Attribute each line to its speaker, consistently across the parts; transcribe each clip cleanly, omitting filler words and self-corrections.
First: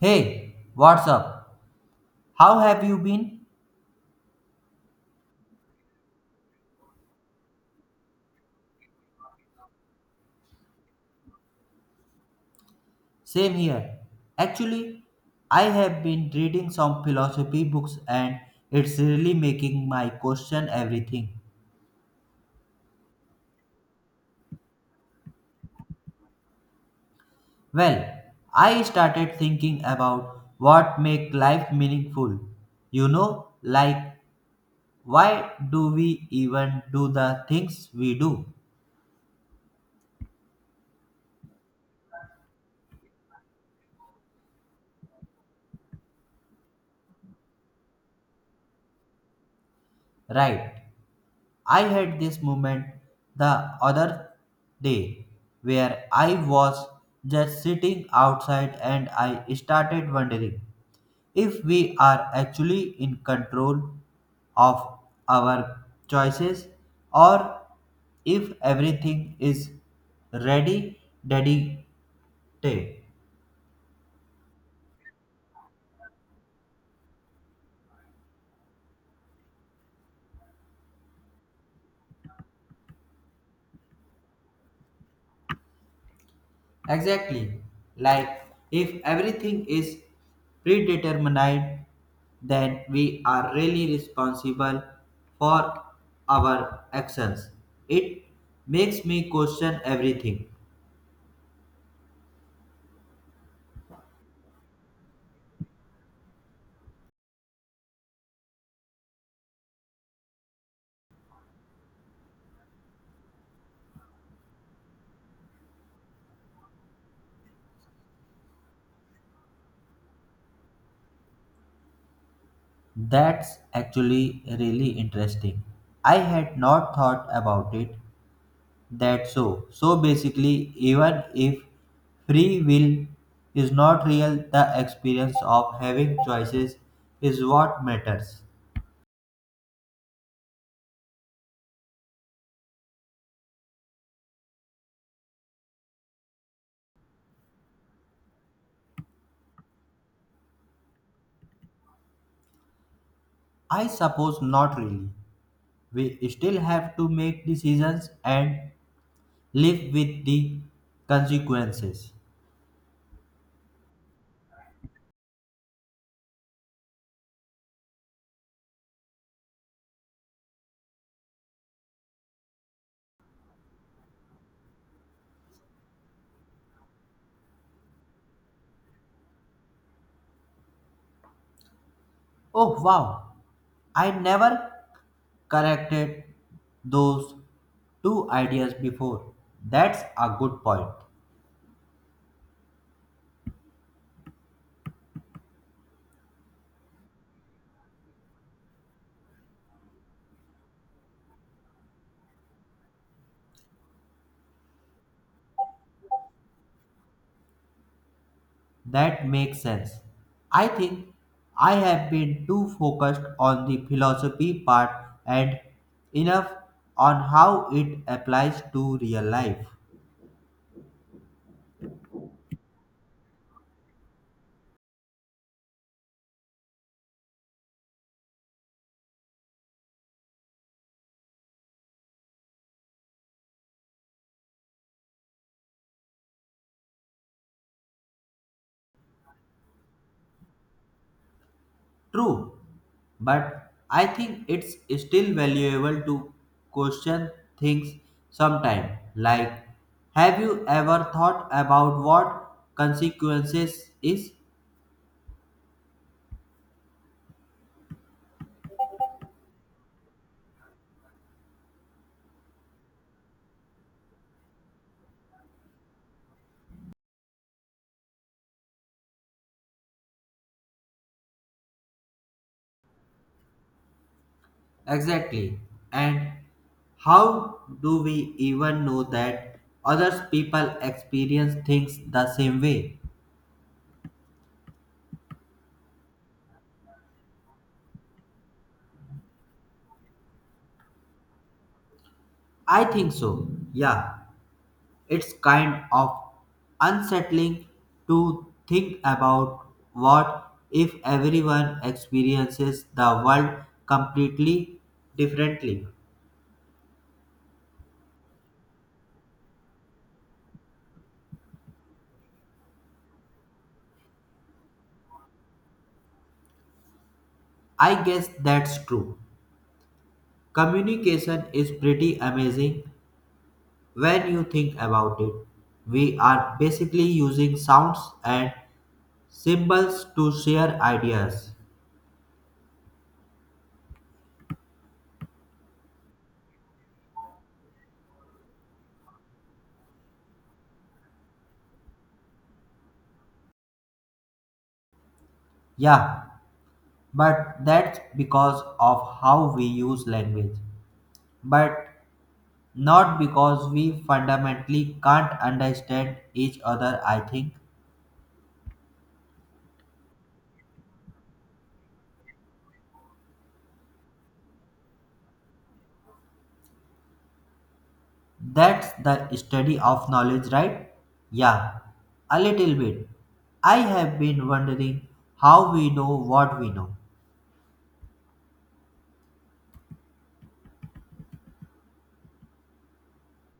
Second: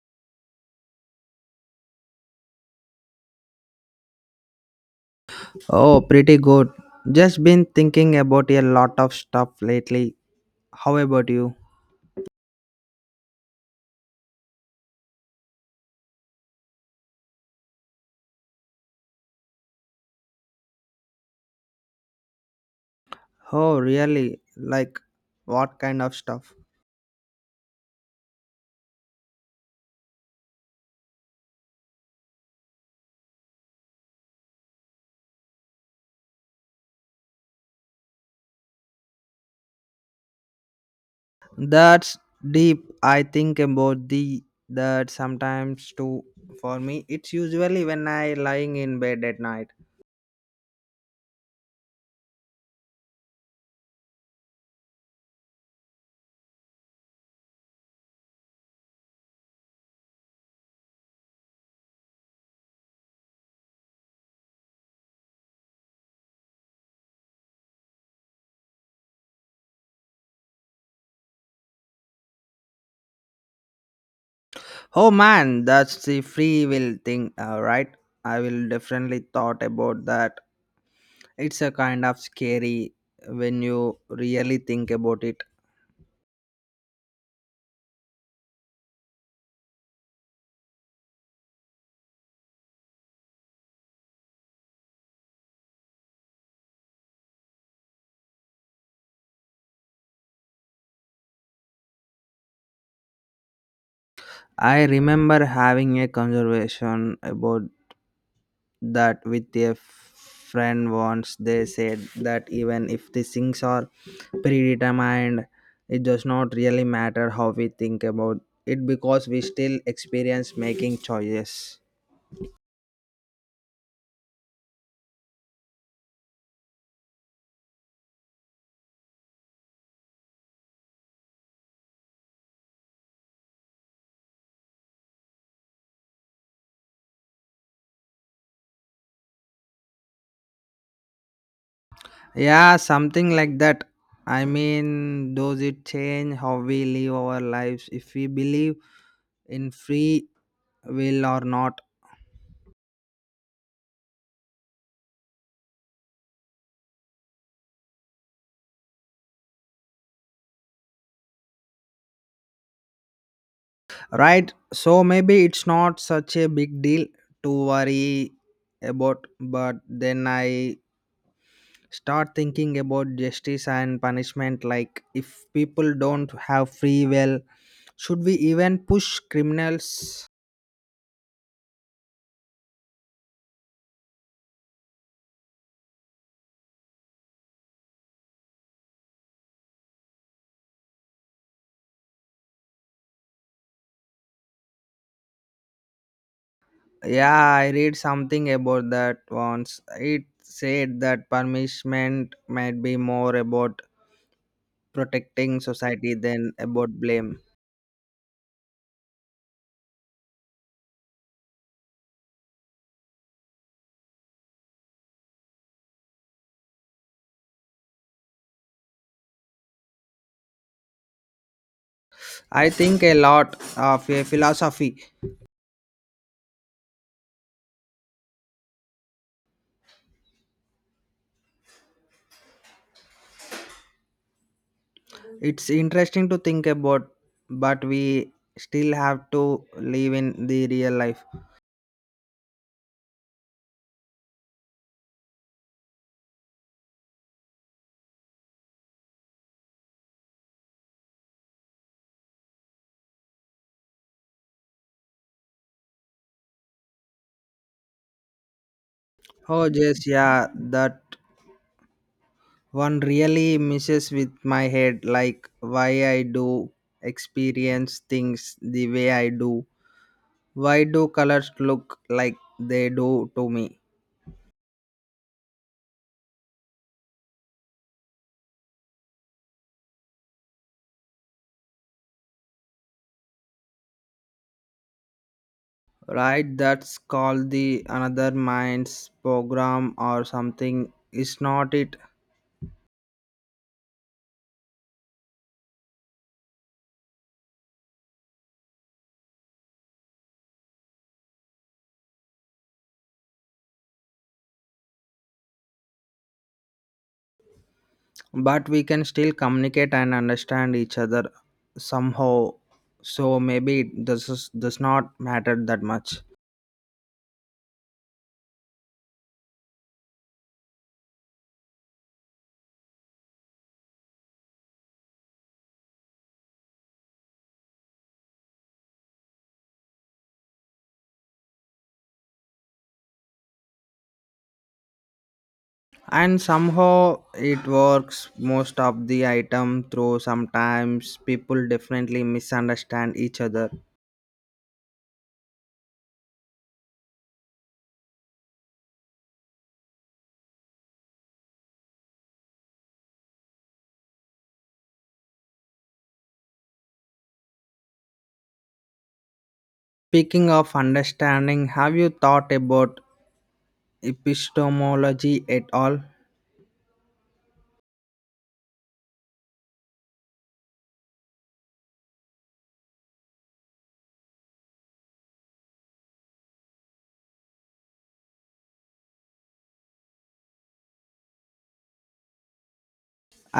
Speaker 1: Hey, what's up? How have you been?
Speaker 2: Oh, pretty good. Just been thinking about a lot of stuff lately. How about you?
Speaker 1: Same here. Actually, I have been reading some philosophy books and it's really making my question everything.
Speaker 2: Oh, really? Like, what kind of stuff?
Speaker 1: Well, I started thinking about what make life meaningful. You know, like why do we even do the things we do?
Speaker 2: That's deep. I think about the that sometimes too. For me, it's usually when I lying in bed at night.
Speaker 1: Right. I had this moment the other day where I was just sitting outside and I started wondering if we are actually in control of our choices or if everything is ready daddy day.
Speaker 2: Oh man, that's the free will thing, right? I will definitely thought about that. It's a kind of scary when you really think about it.
Speaker 1: Exactly. Like if everything is predetermined, then we are really responsible for our actions. It makes me question everything.
Speaker 2: I remember having a conversation about that with a friend once. They said that even if the things are predetermined, it does not really matter how we think about it because we still experience making choices.
Speaker 1: That's actually really interesting. I had not thought about it that so. So basically, even if free will is not real, the experience of having choices is what matters.
Speaker 2: Yeah, something like that. I mean, does it change how we live our lives if we believe in free will or not?
Speaker 1: I suppose not really. We still have to make decisions and live with the consequences.
Speaker 2: Right. So maybe it's not such a big deal to worry about, but then I start thinking about justice and punishment, like if people don't have free will should we even push criminals.
Speaker 1: Oh wow, I never corrected those two ideas before. That's a good point.
Speaker 2: Yeah, I read something about that once. It said that punishment might be more about protecting society than about blame.
Speaker 1: That makes sense. I think I have been too focused on the philosophy part and enough on how it applies to real life.
Speaker 2: I think a lot of a philosophy, it's interesting to think about, but we still have to live in the real life.
Speaker 1: True, but I think it's still valuable to question things sometime. Like, have you ever thought about what consequences is
Speaker 2: Oh, just yeah, that one really messes with my head, like why I do experience things the way I do. Why do colors look like they do to me?
Speaker 1: exactly and how do we even know that others people experience things the same way?
Speaker 2: Right, that's called the another mind's program or something. Is not it?
Speaker 1: I think so. Yeah. It's kind of unsettling to think about what if everyone experiences the world completely differently.
Speaker 2: But we can still communicate and understand each other somehow, so maybe it does not matter that much.
Speaker 1: I guess that's true. Communication is pretty amazing when you think about it. We are basically using sounds and symbols to share ideas.
Speaker 2: And somehow it works most of the item through. Sometimes people definitely misunderstand each other.
Speaker 1: Yeah, but that's because of how we use language. But not because we fundamentally can't understand each other, I think.
Speaker 2: Speaking of understanding, have you thought about epistemology at all?
Speaker 1: That's the study of knowledge, right? Yeah, a little bit. I have been wondering how we know what we know.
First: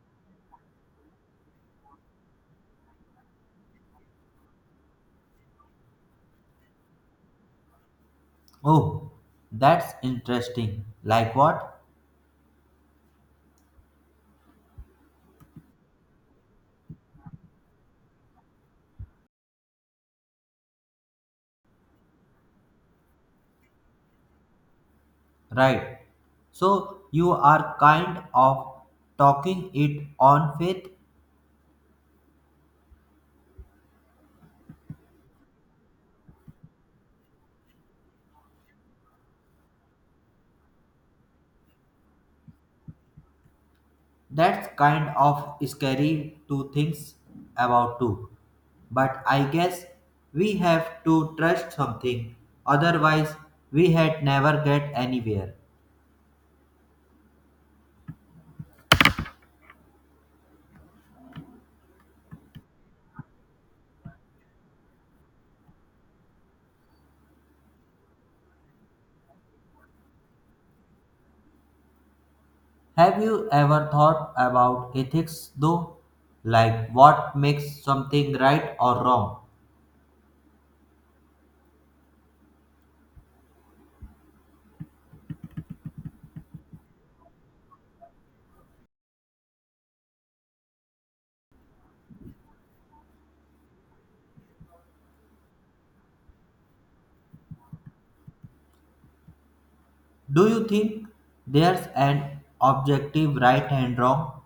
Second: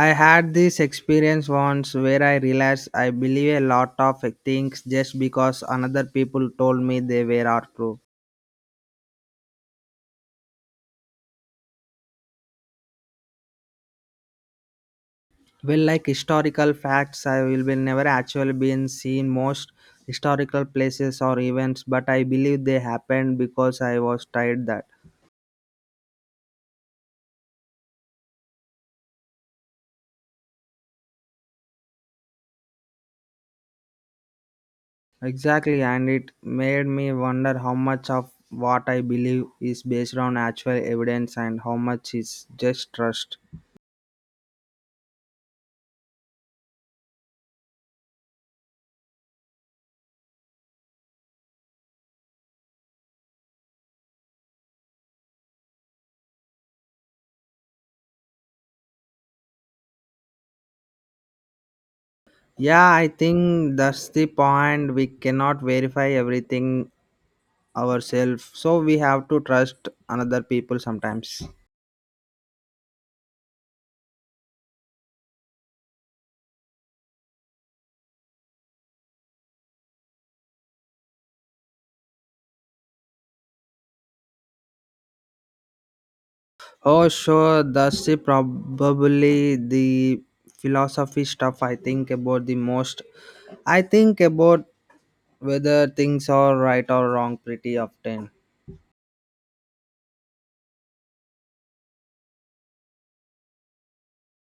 Speaker 2: I had this experience once where I realized I believe a lot of things just because another people told me they were are true.
Speaker 1: Oh, that's interesting. Like what?
Speaker 2: Well, like historical facts, I will be never actually been seen most historical places or events, but I believe they happened because I was tired that.
Speaker 1: Right. So you are kind of talking it on faith?
Speaker 2: Exactly, and it made me wonder how much of what I believe is based on actual evidence and how much is just trust.
Speaker 1: That's kind of scary to think about too. But I guess we have to trust something, otherwise, we had never get anywhere.
Speaker 2: Yeah, I think that's the point. We cannot verify everything ourselves, so we have to trust another people sometimes.
Speaker 1: Have you ever thought about ethics though? Like what makes something right or wrong?
Speaker 2: Oh, sure. Probably the philosophy stuff I think about the most. I think about whether things are right or wrong pretty often.
Speaker 1: Do you think there's an objective right and wrong?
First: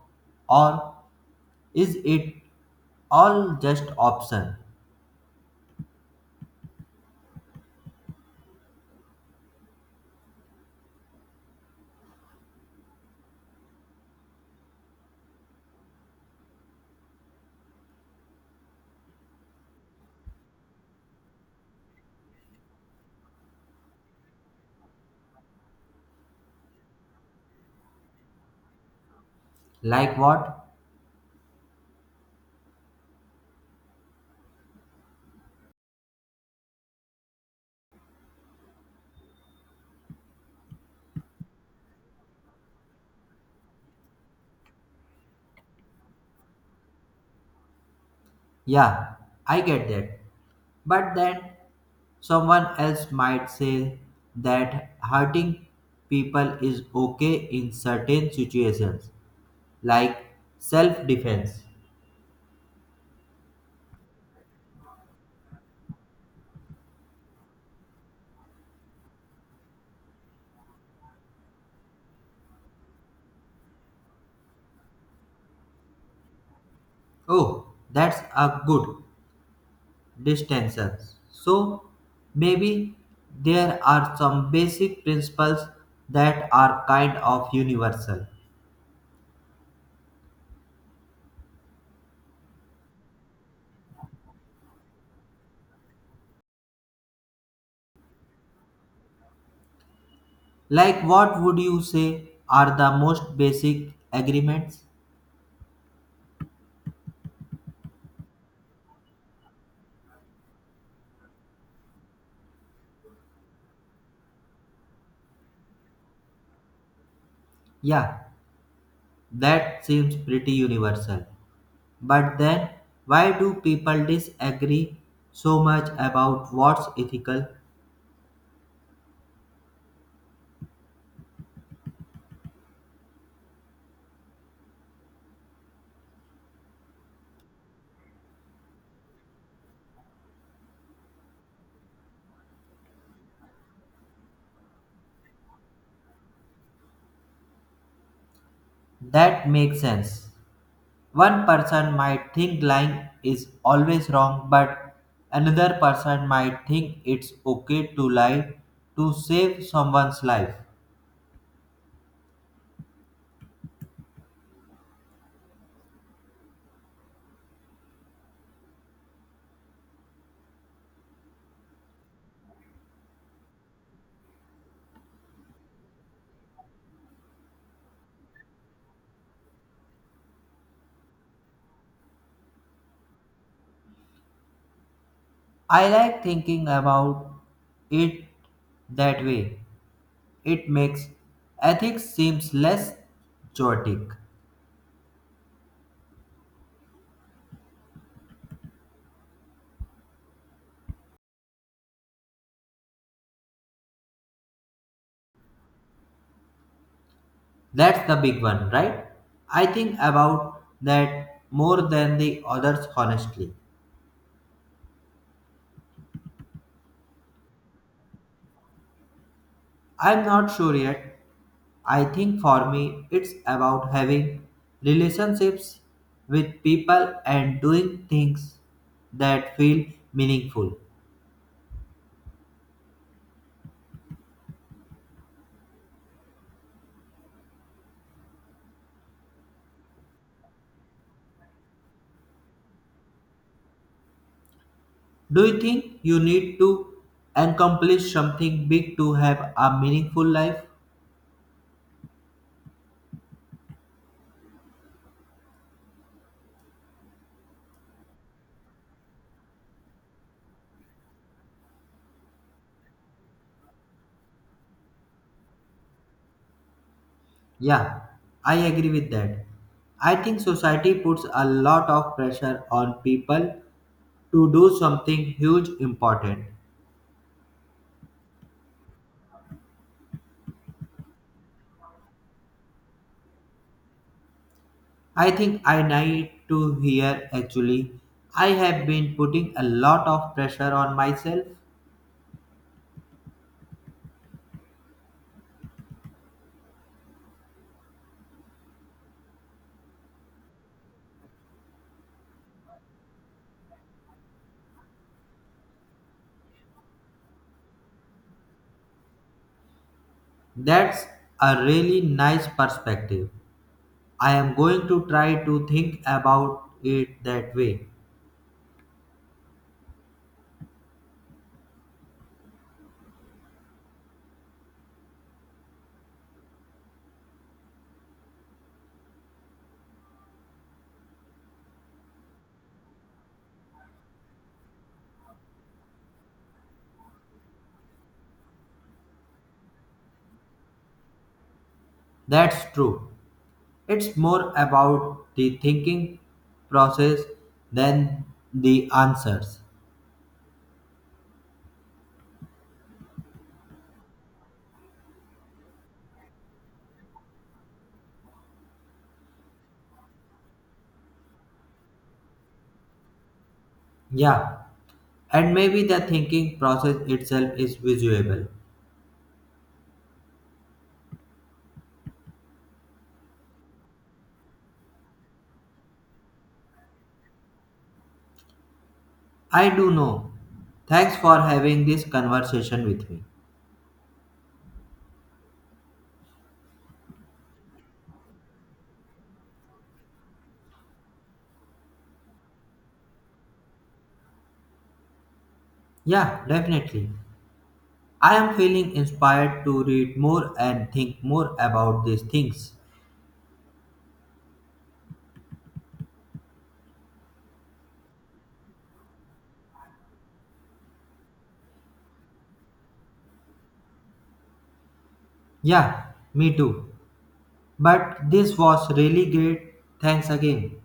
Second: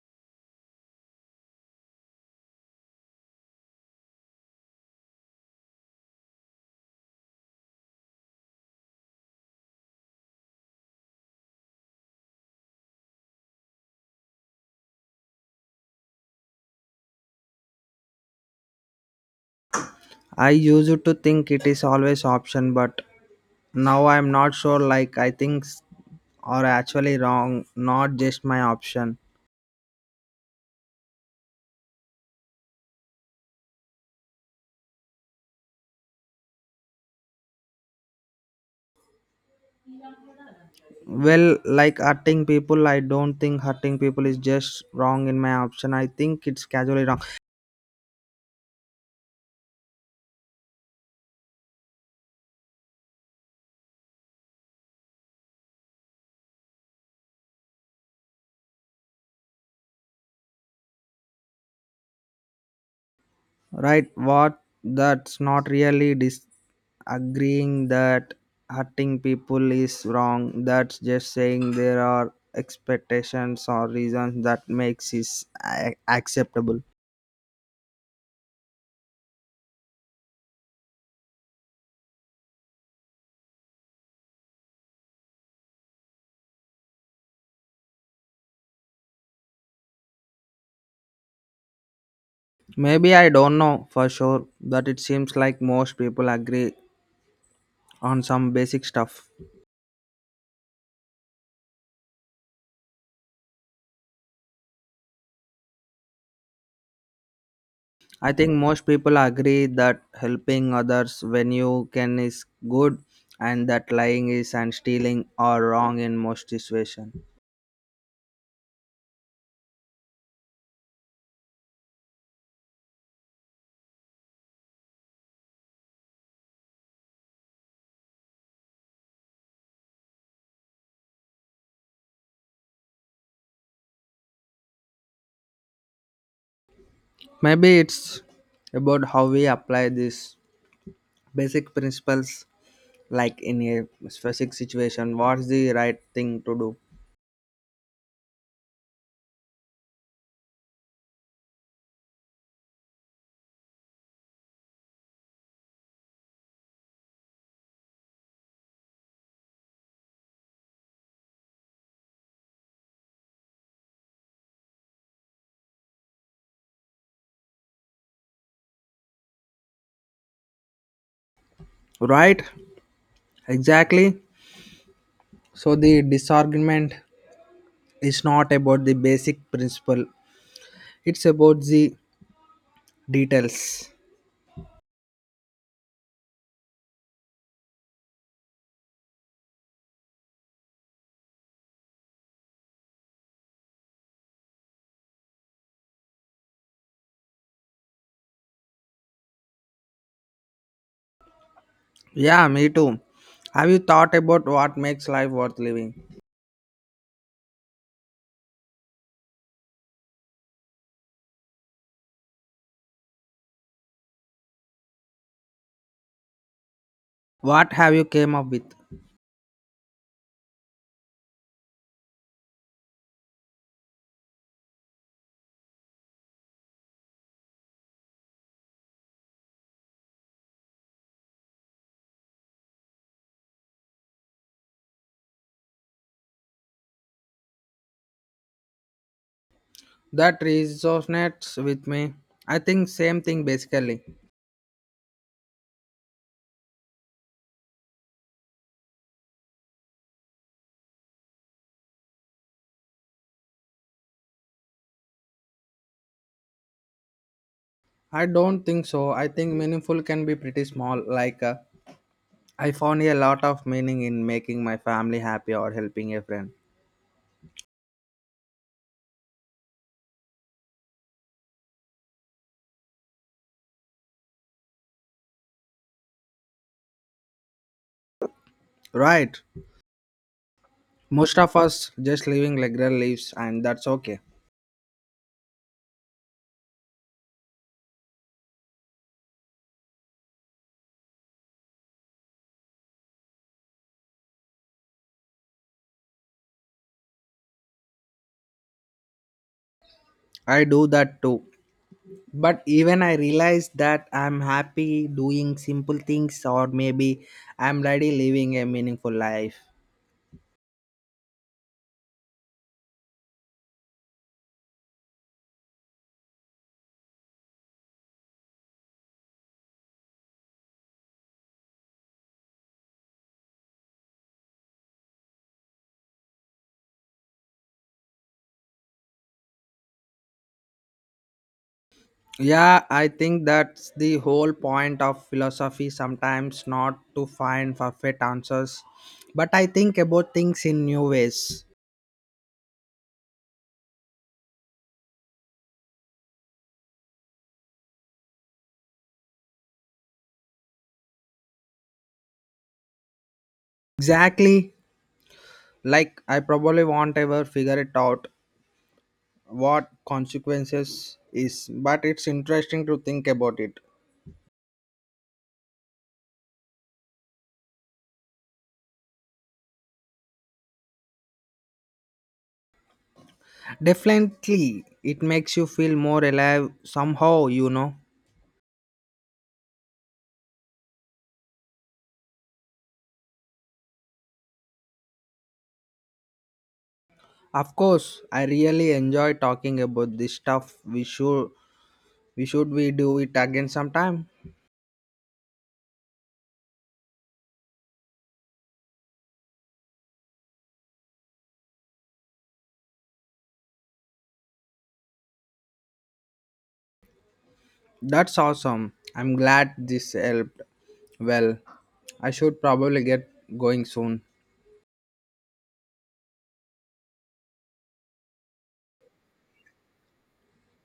Speaker 1: Or is it all just option?
Speaker 2: I used to think it is always option, but now I'm not sure. Like I think are actually wrong, not just my option.
Speaker 1: Like what?
Speaker 2: Well, like hurting people, I don't think hurting people is just wrong in my option. I think it's casually wrong.
Speaker 1: Yeah, I get that. But then someone else might say that hurting people is okay in certain situations, like self defense.
Speaker 2: Right? What? That's not really dis agreeing that hurting people is wrong. That's just saying there are expectations or reasons that makes it acceptable.
Speaker 1: Oh, that's a good distinction. So maybe there are some basic principles that are kind of universal.
Speaker 2: Maybe, I don't know for sure, but it seems like most people agree on some basic stuff.
Speaker 1: Like, what would you say are the most basic agreements?
Speaker 2: I think most people agree that helping others when you can is good, and that lying is and stealing are wrong in most situations.
Speaker 1: Yeah, that seems pretty universal. But then, why do people disagree so much about what's ethical?
Speaker 2: Maybe it's about how we apply these basic principles, like in a specific situation what's the right thing to do.
Speaker 1: That makes sense. One person might think lying is always wrong, but another person might think it's okay to lie to save someone's life.
Speaker 2: Right, exactly. So the disagreement is not about the basic principle, it's about the details.
Speaker 1: I like thinking about it that way. It makes ethics seems less chaotic.
Speaker 2: Yeah, me too. Have you thought about what makes life worth living?
Speaker 1: That's the big one, right? I think about that more than the others, honestly.
Speaker 2: What have you came up with?
Speaker 1: I'm not sure yet. I think for me, it's about having relationships with people and doing things that feel meaningful.
Speaker 2: That resonates with me. I think same thing basically.
Speaker 1: Do you think you need to accomplish something big to have a meaningful life?
Speaker 2: I don't think so. I think meaningful can be pretty small, like I found a lot of meaning in making my family happy or helping a friend.
Speaker 1: Yeah, I agree with that. I think society puts a lot of pressure on people to do something huge important.
Speaker 2: Right. Most of us just living regular lives, and that's okay.
Speaker 1: I think I need to hear actually. I have been putting a lot of pressure on myself.
Speaker 2: I do that too. But even I realize that I'm happy doing simple things, or maybe I'm already living a meaningful life.
Speaker 1: That's a really nice perspective. I am going to try to think about it that way.
Speaker 2: Yeah, I think that's the whole point of philosophy sometimes, not to find perfect answers, but I think about things in new ways.
Speaker 1: That's true. It's more about the thinking process than the answers.
Speaker 2: Exactly. Like I probably won't ever figure it out what consequences is, but it's interesting to think about it.
Speaker 1: Yeah, and maybe the thinking process itself is visual.
Speaker 2: Definitely. It makes you feel more alive somehow, you know.
Speaker 1: I do know. Thanks for having this conversation with me.
Speaker 2: Of course, I really enjoy talking about this stuff. We should we do it again sometime.
Speaker 1: Yeah, definitely. I am feeling inspired to read more and think more about these things.
Speaker 2: That's awesome, I'm glad this helped. Well, I should probably get going soon.
Speaker 1: Yeah, me too. But this was really great. Thanks again.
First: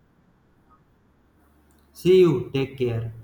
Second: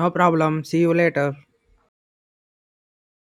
Speaker 2: No problem, see you later.
Speaker 1: See you. Take care.